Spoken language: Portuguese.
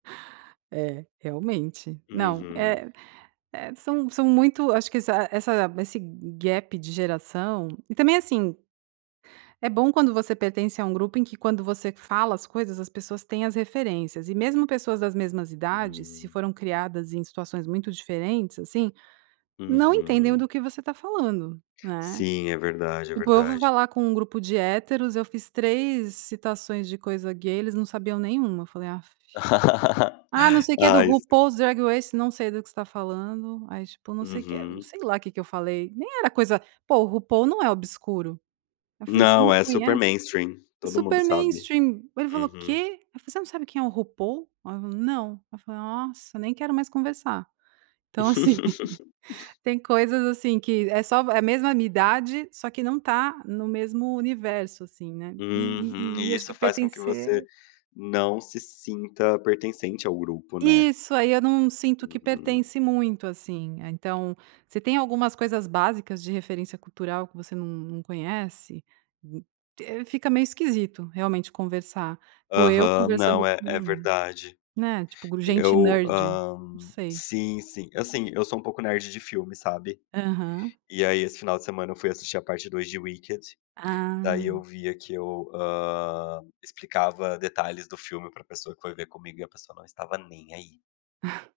É, realmente não, Uhum. eh, são são muito acho que essa essa esse gap de geração e também, assim, é bom quando você pertence a um grupo em que quando você fala as coisas as pessoas têm as referências, e mesmo pessoas das mesmas idades se Hum. foram criadas em situações muito diferentes, assim, não entendem Uhum. do que você está falando, né? Sim, é verdade, é Tipo eu ouvi verdade. falar com um grupo de héteros eu fiz 3 citações de coisa gay eles não sabiam nenhuma eu falei: "Aff", "Ah não sei o que do Ai, se RuPaul's Dragways" "Não sei do que você está falando", aí tipo não sei o que, Uhum. sei lá o que que eu falei, nem era coisa pô RuPaul não é obscuro, eu falei você não Não, é super conhece? mainstream, todo mundo Super sabe. mainstream, ele falou: "O Uhum. quê?". Aí eu: "Você não sabe quem é o RuPaul?" Aí eu falei: "Não", ela falou: "Nossa, nem quero mais conversar". Então assim, tem coisas, assim, que é só é mesma minha idade só que não está no mesmo universo assim, né? E Uhum, e e e, e acho isso que faz com que você pertencer não se sinta pertencente ao grupo, né? Isso, aí eu não sinto que Uhum. pertence muito, assim, então você tem algumas coisas básicas de referência cultural que você não não conhece, fica meio esquisito realmente conversar, pô eu Aham, conversando não, é, é com verdade. né, tipo gente Eu, nerd, hã, não sei. sim sim, assim, eu sou um pouco nerd de filme, sabe? Aham. E aí esse final de semana eu fui assistir a parte 2 de Wiked, daí eu Ah. via que eu, hã, explicava detalhes do filme pra pessoa que foi ver comigo e a pessoa não estava nem aí.